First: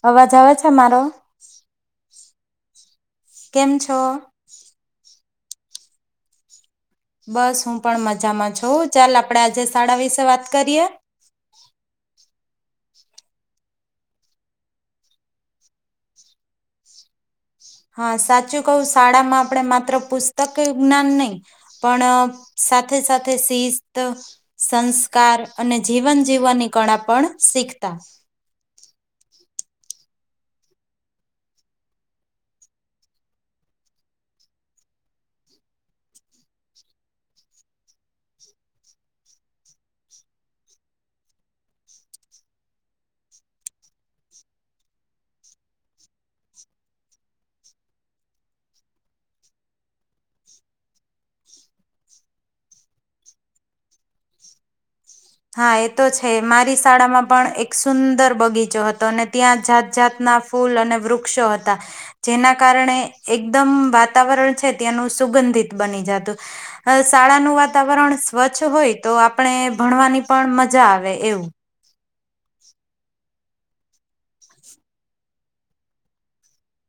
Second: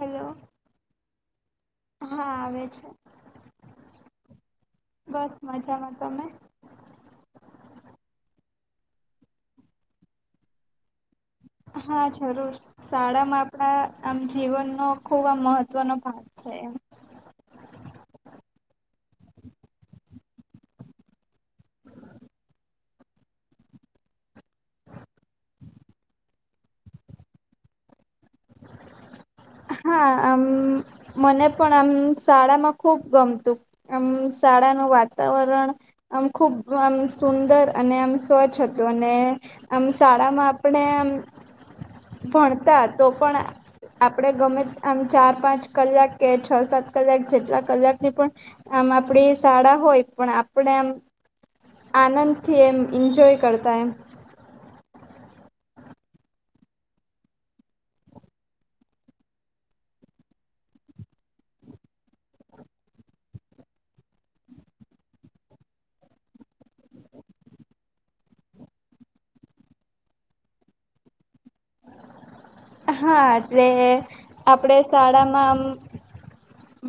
Hello અવાજ આવે છે મારો હા આવે છે કેમ છો બસ મજામાં તમે બસ હું પણ મજામાં છું ચાલ આપડે આજે શાળા વિશે વાત કરીએ હા જરૂર શાળામાં આપડા આમ જીવનનો ખુબ આમ મહત્વનો ભાગ છે એમ હા સાચું કહું શાળામાં આપણે માત્ર પુસ્તક જ્ઞાન નહી પણ સાથે સાથે શિસ્ત સંસ્કાર અને જીવન જીવવાની કળા પણ શીખતા હા આમ મને પણ આમ શાળામાં ખુબ ગમતું આમ શાળાનું વાતાવરણ આમ ખૂબ આમ સુંદર અને આમ સ્વચ્છ હતું અને આમ શાળામાં આપણે આમ ભણતા તો પણ આપડણે ગમે આમ ચાર પાંચ કલાક કે છ સાત કલાક જેટલા કલાકની પણ આમ આપણી શાળા હોય પણ આપણે આમ આનંદથી એમ ઈન્જોય કરતા એમ હા એ તો છે મારી શાળામાં પણ એક સુંદર બગીચો હતો અને ત્યાં જાત જાતના ફૂલ અને વૃક્ષો હતા જેના કારણે એકદમ વાતાવરણ છે ત્યાનું સુગંધિત બની જાતું શાળાનું વાતાવરણ સ્વચ્છ હોય તો આપણે ભણવાની પણ મજા આવે એવું હા એટલે આપડે શાળામાં આમ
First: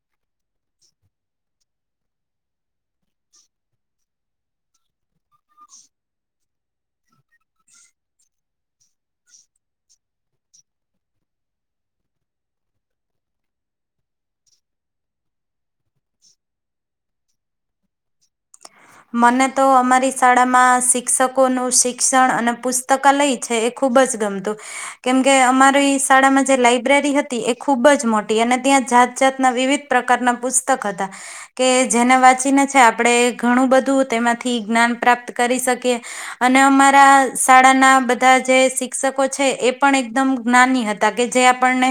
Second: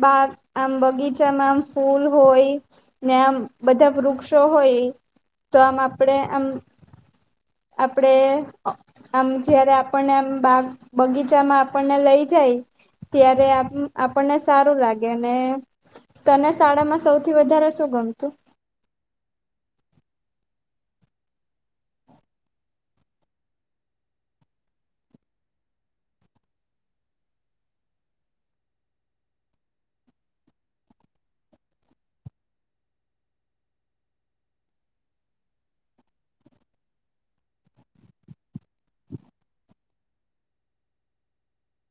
બા આમ બગીચામાં આમ ફૂલ હોય ને આમ બધા વૃક્ષો હોય તો આમ આપડે આમ આપણે આમ જયારે આપણને આમ બા બગીચામાં આપણને લઈ જાય ત્યારે આપણને સારું લાગે અને તને શાળામાં સૌથી વધારે શું ગમતું મને તો અમારી શાળામાં શિક્ષકોનું શિક્ષણ અને પુસ્તકાલય છે એ ખૂબ જ ગમતું કેમકે અમારી શાળામાં જે લાઈબ્રેરી હતી એ ખૂબ જ મોટી અને ત્યાં જાત જાતના વિવિધ પ્રકારના પુસ્તક હતા કે જેને વાંચીને છે આપણે ઘણું બધું તેમાંથી જ્ઞાન પ્રાપ્ત કરી શકીએ અને અમારા શાળાના બધા જે શિક્ષકો છે એ પણ એકદમ જ્ઞાની હતા કે જે આપણને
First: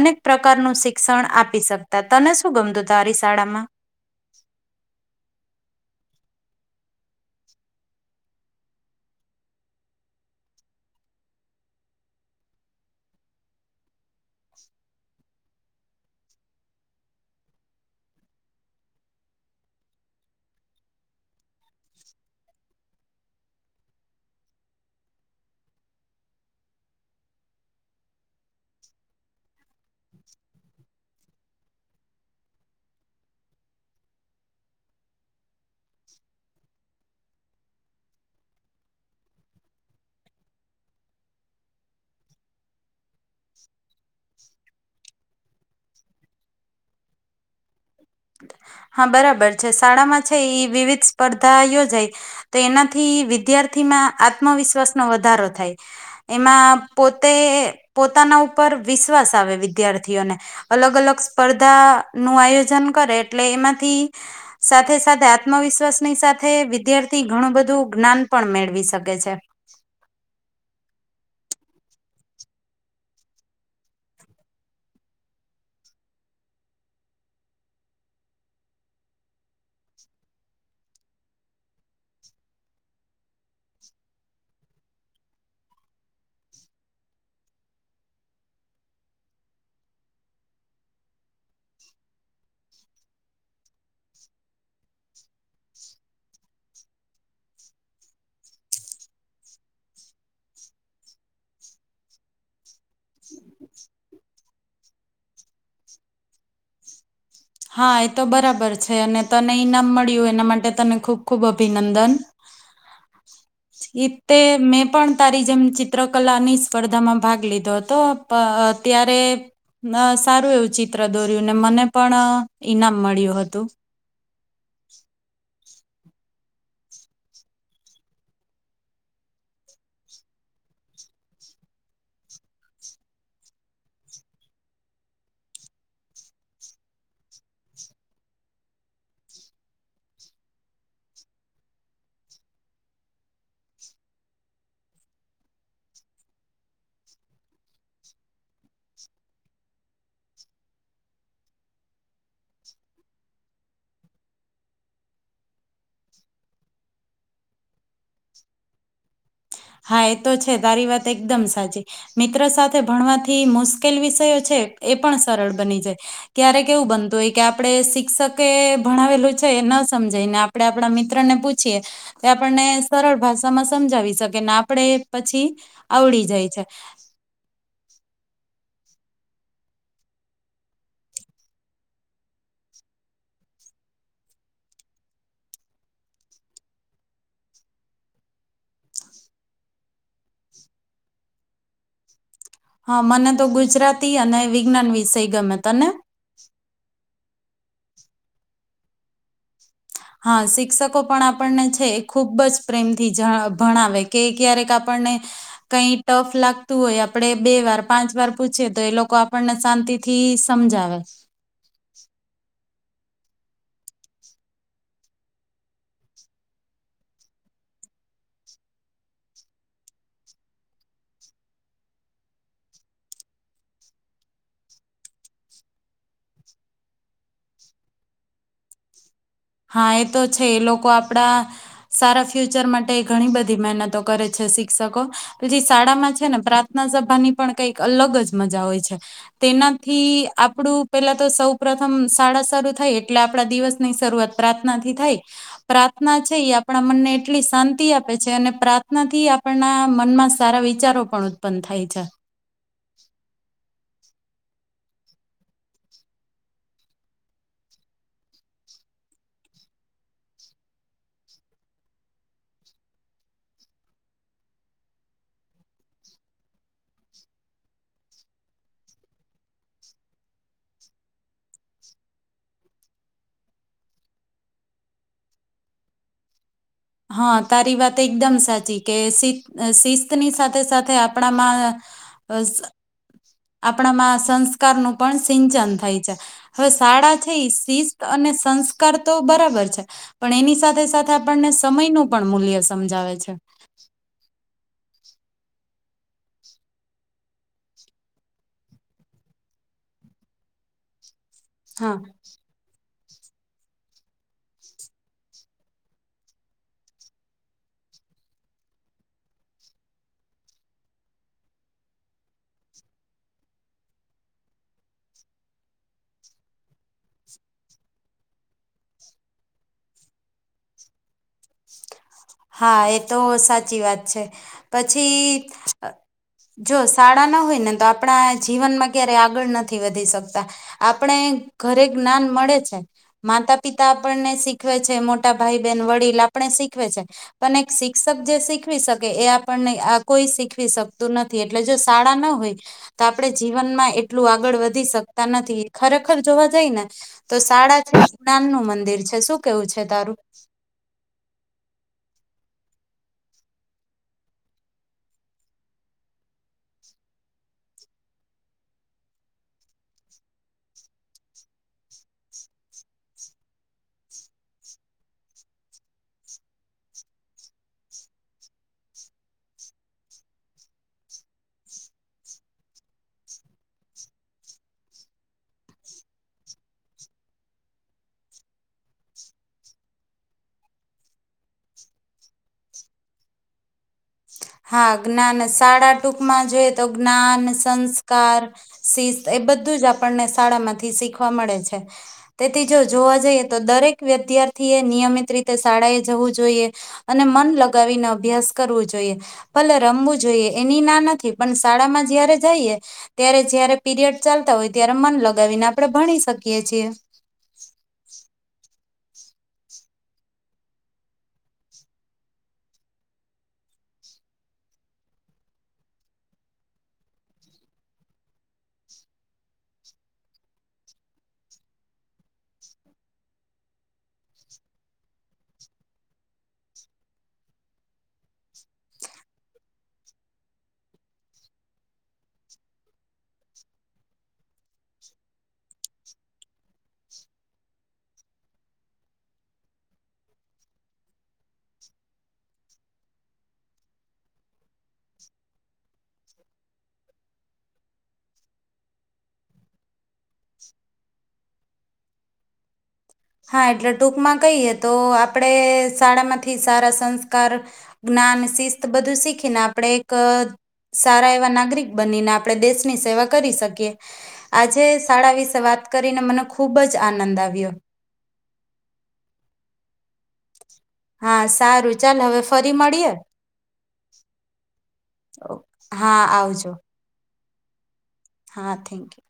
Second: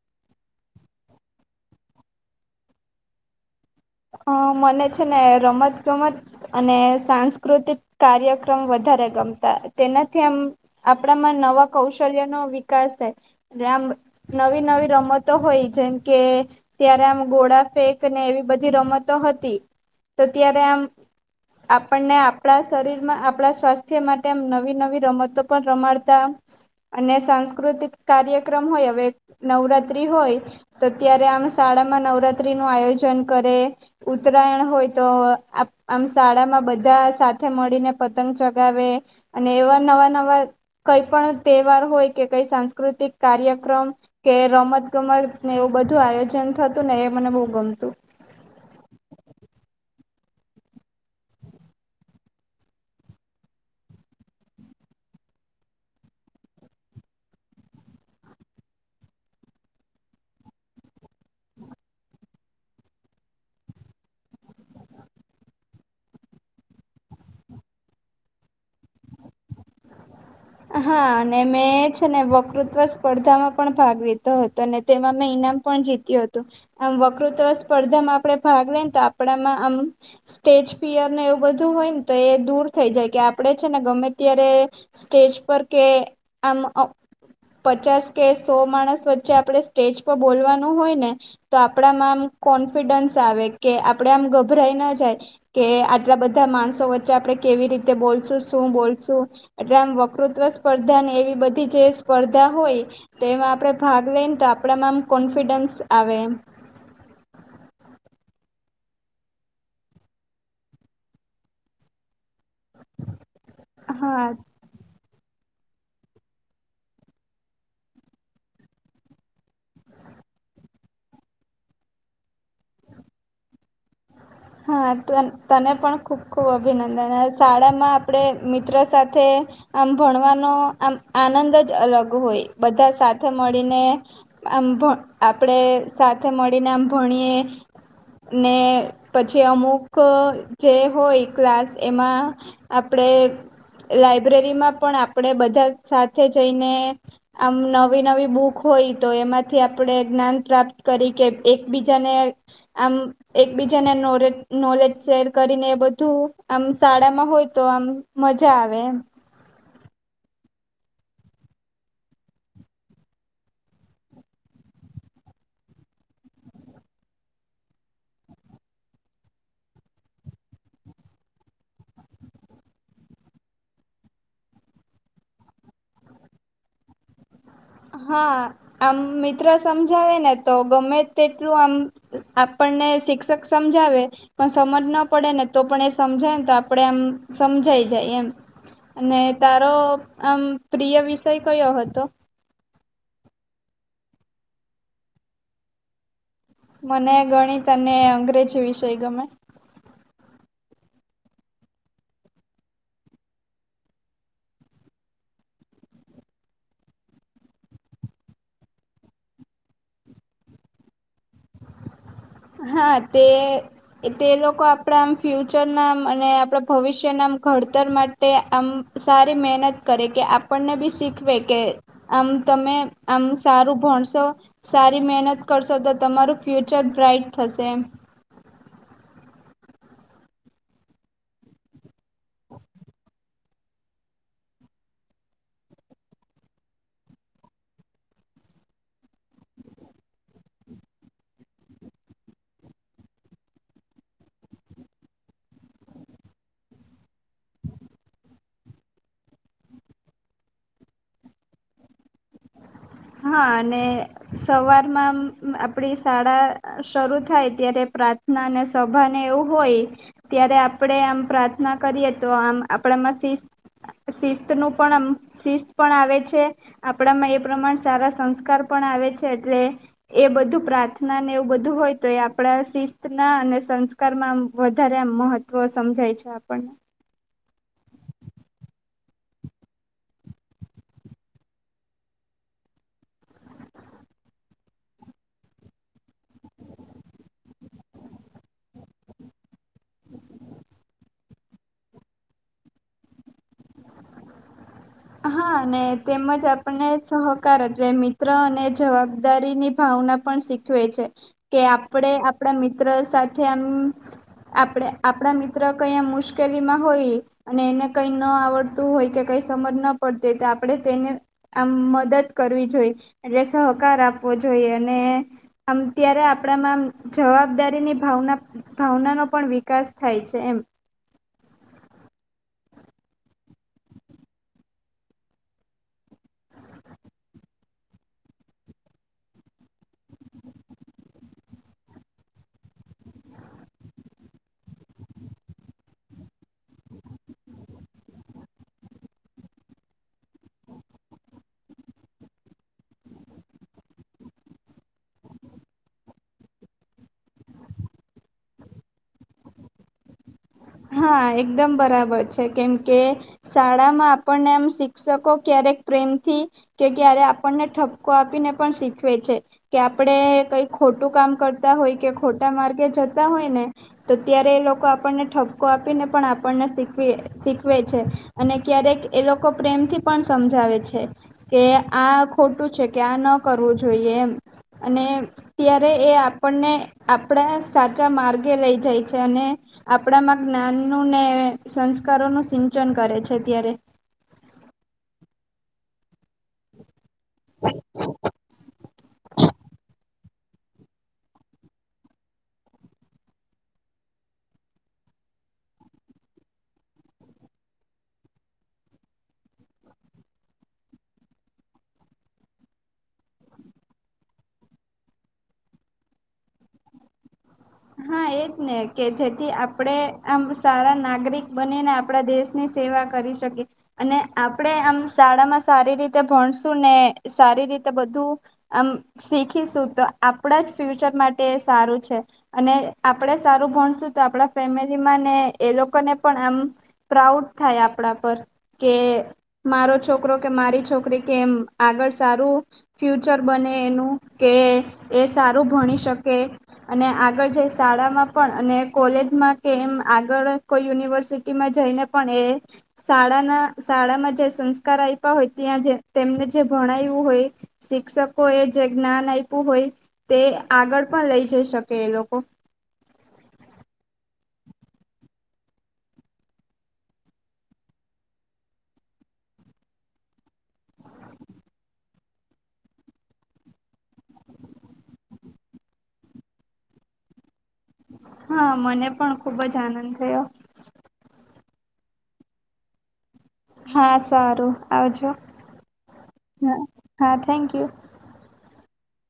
અનેક પ્રકારનું શિક્ષણ આપી શકતા તને શું ગમતું તારી શાળામાં હ મને છે ને રમત ગમત અને સાંસ્કૃતિક કાર્યક્રમ વધારે ગમતા તેનાથી આમ આપણામાં નવા કૌશલ્યનો વિકાસ થાય આમ નવી નવી રમતો હોય જેમ કે ત્યારે આમ ગોડા ફેંક ને એવી બધી રમતો હતી તો ત્યારે આમ આપણને આપણા શરીરમાં આપણા સ્વાસ્થ્ય માટે આમ નવી નવી રમતો પણ રમાડતા અને સાંસ્કૃતિક કાર્યક્રમ હોય હવે નવરાત્રી હોય તો ત્યારે અમે શાળામાં નવરાત્રીનું આયોજન કરે ઉત્તરાયણ હોય તો આમ શાળામાં બધા સાથે મળીને પતંગ ચગાવે અને એવા નવા નવા કઈ પણ તહેવાર હોય કે કઈ સાંસ્કૃતિક કાર્યક્રમ કે રમત ગમત ને એવું બધું આયોજન થતું ને એ મને બહુ ગમતું. હા બરાબર છે શાળામાં છે એ વિવિધ સ્પર્ધા યોજાય તો એનાથી વિદ્યાર્થીમાં આત્મવિશ્વાસનો વધારો થાય એમાં પોતે પોતાના ઉપર વિશ્વાસ આવે વિદ્યાર્થીઓને અલગ અલગ સ્પર્ધાનું આયોજન કરે એટલે એમાંથી સાથે સાથે આત્મવિશ્વાસની સાથે વિદ્યાર્થી ઘણું બધું જ્ઞાન પણ મેળવી શકે છે. હા અને મેં છે ને વકૃત્વ સ્પર્ધામાં પણ ભાગ લીતો હતો અને તેમાં મેં ઈનામ પણ જીત્યું હતું આમ વકૃત્વ સ્પર્ધામાં આપણે ભાગ લઈને તો આપણામાં આમ સ્ટેજ ફિયરને એવું બધું હોય ને તો એ દૂર થઈ જાય કે આપડે છે ને ગમે ત્યારે સ્ટેજ પર કે આમ પચાસ કે સો માણસ વચ્ચે આપણે સ્ટેજ પર બોલવાનું હોય ને તો આપણામાં આમ કોન્ફિડન્સ આવે કે આપણે આમ ગભરાઈ ના જાય કે આટલા બધા માણસો વચ્ચે આપણે કેવી રીતે બોલશું શું બોલશું એટલે આમ વકૃતવ સ્પર્ધા એવી બધી જે સ્પર્ધા હોય તો એમાં આપણે ભાગ લઈને તો આપણામાં આમ કોન્ફિડન્સ આવે એમ હા એ તો બરાબર છે અને તને ઈનામ મળ્યું એના માટે તને ખૂબ ખૂબ અભિનંદન હા એતે મેં પણ તારી જેમ ચિત્રકલાની સ્પર્ધામાં ભાગ લીધો હતો ત્યારે સારું એવું ચિત્ર દોર્યું ને મને પણ ઈનામ મળ્યું હતું. હા તને પણ ખૂબ ખુબ અભિનંદન શાળામાં આપણે મિત્રો સાથે આમ ભણવાનો આમ આનંદ જ અલગ હોય બધા સાથે મળીને આમ આપણેે સાથે મળીને આમ ભણીએ ને પછી અમુક જે હોય ક્લાસ એમાં આપણે લાઈબ્રેરીમાં પણ આપણે બધા સાથે જઈને આમ નવી નવી બુક હોય તો એમાંથી આપણે જ્ઞાન પ્રાપ્ત કરી કે એકબીજાને આમ એક બીજ જાને નોરેત નોલેજ શેર કરીને બધું આમ શાળામાં હોય તો આમ મજા આવે એમ હા એ તો છે તારી વાત એકદમ સાચી મિત્ર સાથે ભણવાથી મુશ્કેલ વિષયો છે એ પણ સરળ બની જાય ક્યારેક કેવું બનતું હોય કે આપડે શિક્ષકે ભણાવેલું છે ન સમજાય ને આપણે આપણા મિત્રને પૂછીએ તો આપણને સરળ ભાષામાં સમજાવી શક કે ને આપડે પછી આવડી જાય છે. હા આમ મિત્ર સમજાવે ને તો ગમે તેટલું આમ આપણને શિક્ષક સમજાવે પણ સમજ ન પડે ને તો પણ એ સમજાયને તો આપણે આમ સમજાઈ જાય એમ અને તારો આમ પ્રિય વિષય કયો હતો. હા મને તો ગુજરાતી અને વિજ્ઞાન વિષય ગમે તને મને ગણિત અને અંગ્રેજી વિષય ગમે હા શિક્ષકો પણ આપણને છે એ ખૂબ જ પ્રેમથી ભણાવે કે ક્યારેક આપણને કઈ ટફ લાગતું હોય આપણેે બે વાર પાંચ વાર પૂછીએ તો એ લોકો આપણને શાંતિથી સમજાવે હા તે તે લોકો આપણા આમ ફ્યુચર ના અને આપણા ભવિષ્યના આમ ઘડતર માટે આમ સારી મહેનત કરે કે આપણને બી શીખવે કે આમ તમે આમ સારું ભણશો સારી મહેનત કરશો તો તમારું ફ્યુચર બ્રાાઈટ થસે એમ હા એ તો છે એ લોકો આપડા સારા ફ્યુચર માટે ઘણી બધી મહેનતો કરે છે શિક્ષકો પછી શાળામાં છે ને પ્રાર્થના સભાની પણ કઈક અલગ જ મજા હોય છે તેનાથી આપણું પેલા તો સૌ પ્રથમ શાળા શરૂ થઈ એટલે આપણા દિવસની શરૂઆત પ્રાર્થનાથી થાય પ્રાર્થના છે એ આપણા મનને એટલી શાંતિ આપે છે અને પ્રાર્થનાથી આપના મનમાં સારા વિચારો પણ ઉત્પન્ન થાય છે. હા અને સવારમાં આમ આપડી શાળા શરૂ થાય ત્યારે પ્રાર્થના અને સભા ને એવું હોય ત્યારે આપડે આમ પ્રાર્થના કરીએ તો આમ આપડામાં શિસ્ત શિસ્તનું પણ આમ શિસ્ત પણ આવે છે આપણામાં એ પ્રમાણ સારા સંસ્કાર પણ આવે છે એટલે એ બધું પ્રાર્થના ને એવું બધું હોય તો એ આપણા શિસ્ત ના અને સંસ્કારમાં વધારે મહત્વ સમજાય છે આપણને હા તારી વાત એકદમ સાચી કે શિત શિસ્તની સાથે સાથે આપણામાં આપણામાં સંસ્કારનું પણ સિંચન થાય છે હવે શાળા છે શિસ્ત અને સંસ્કાર તો બરાબર છે. પણ એની સાથે સાથે પણને સમયનું પણ મૂલ્ય સમજાવે છે. હા અને તેમજ આપણને સહકાર એટલે મિત્ર અને જવાબદારીની ભાવના પણ શીખવે છે. કે હા આપડે આપણા મિત્ર સાથે આમ આપણે આપણા મિત્ર કઈ આમ મુશ્કેલીમાં હોય અને એને કઈ ન આવડતું હોય કે કઈ સમજ ન પડતી તો આપણે તેને આમ મદદ કરવી જોઈએ. એટલે સહકાર આપવો જોઈએ. અને આમ ત્યારે આપણામાં આમ જવાબદારીની ભાવના ભાવનાનો પણ વિકાસ થાય છે એમ. હા એ તો સાચી વાત છે. પછી જ જો શાળા ના હોયને તો આપણા જીવનમાં ક્યારે આગળ નથી વધી શકતા. આપણે ઘરે જ્ઞાન મળે છે. માતા પિતા આપણને શીખવે છે, મોટા ભાઈ બહેન, વડીલ આપણે શીખવે છે. પણ એક શિક્ષક જે શીખવી શકે એ આપણને આ કોઈ શીખવી શકતું નથી, એટલે જો શાળા ન હોય તો આપણે જીવનમાં એટલું આગળ વધી શકતા નથી. ખરેખર જોવા જઈ ને તો શાળા [unintelligible] નું મંદિર છે. શું કેવું છે તારું? હા એકદમ બરાબર છે. કેમ કે શાળામાં આપણને એમ શિક્ષકો ક્યારેક પ્રેમથી કે ક્યારેક આપણને ઠપકો આપીને પણ શીખવે છે, કે આપણે કઈ ખોટું કામ કરતા હોય કે ખોટા માર્ગે જતા હોય ને તો ત્યારે એ લોકો આપણને ઠપ કો આપીને પણ આપણને શીખવે-શીખવે છે, અને ક્યારેક એ લોકો પ્રેમથી પણ સમજાવે છે, કે આ ખોટું છે, કે આ ન કરવું જોઈએ એમ. અને ત્યારે એ આપણને આપણા સાચા માર્ગે લઈ જાય છે, અને આપણામાં જ્ઞાન નું ને સંસ્કારો નું સિંચન કરે છે ત્યારે. હા જ્ઞાન ને શાળા ટુ કમાં જો તો જ્ઞાન, સંસ્કાર, શિસ્ત એ બધું જ આપણને શીખ શાળા માંથી શીખવા મળે છે. તેથી જો જોવા જઈએ તો દરેક વિદ્યાર્થી એ નિયમિત રીતે શાળા એ જવું જોઈએ, અને મન લગાવીને અભ્યાસ કરવું જોઈએ. ભલે રમવું જોઈએ એની ના નથી, પણ શાળામાં જયારે જઈએ ત્યારે જ્યારે પીરિયડ ચાલતા હોય ત્યારે મન લગાવીને આપણે ભણી શકીએ છીએ. હા એજ ને. કે જેથી આપણે આમ સારા નાગરિક બનીને આપણા દેશની સેવા કરી શકીએ, અને આપણે આમ શાળામાં સારી રીતે ભણશું, ને સારી રીતે બધું આમ શીખીશું તો આપણા જ ફ્યુચર માટે એ સારું છે. અને આપણે સારું ભણશું તો આપણા ફેમિલીમાં ને એ લોકોને પણ આમ પ્રાઉડ થાય આપણા પર, કે મારો છોકરો કે મારી છોકરી કેમ એમ આગળ સારું ફ્યુચર બને એનું, કે એ સારું ભણી શકે અને આ આગળ જઈ શાળામાં પણ અને કોલેજમાં કે એમ આગળ કોઈ યુનિવર્સિટીમાં જઈને પણ એ શાળાના શાળામાં જે સંસ્કાર આયપા હોય, ત્યાં જે તેમને જે ભણાયવું હોય, શિક્ષકો એ જે જ્ઞાન આપ્યું હોય, તે આગળ પણ લઈ જઈ શકે એ લોકો [inaudible] હા એટલે ટૂંકમાં કહીએ તો આપડે શાળા માંથી સારા સંસ્કાર જ્ઞાન, શિસ્ત બધું શીખીને આપણે એક સારા એવા નાગરિક બનીને આપણે દેશની સેવા કરી શકીએ. આજે શાળા વિશે વાત કરીને મને ખૂબ જ આનંદ આવ્યો. હા મને પણ ખુબ જ આનંદ થયો હા. સારું ચાલ. હવે ફરી મળીએ. હા સારું સા હા આવજો. હા થેન્ક યુ. હા થેન્ક યુ.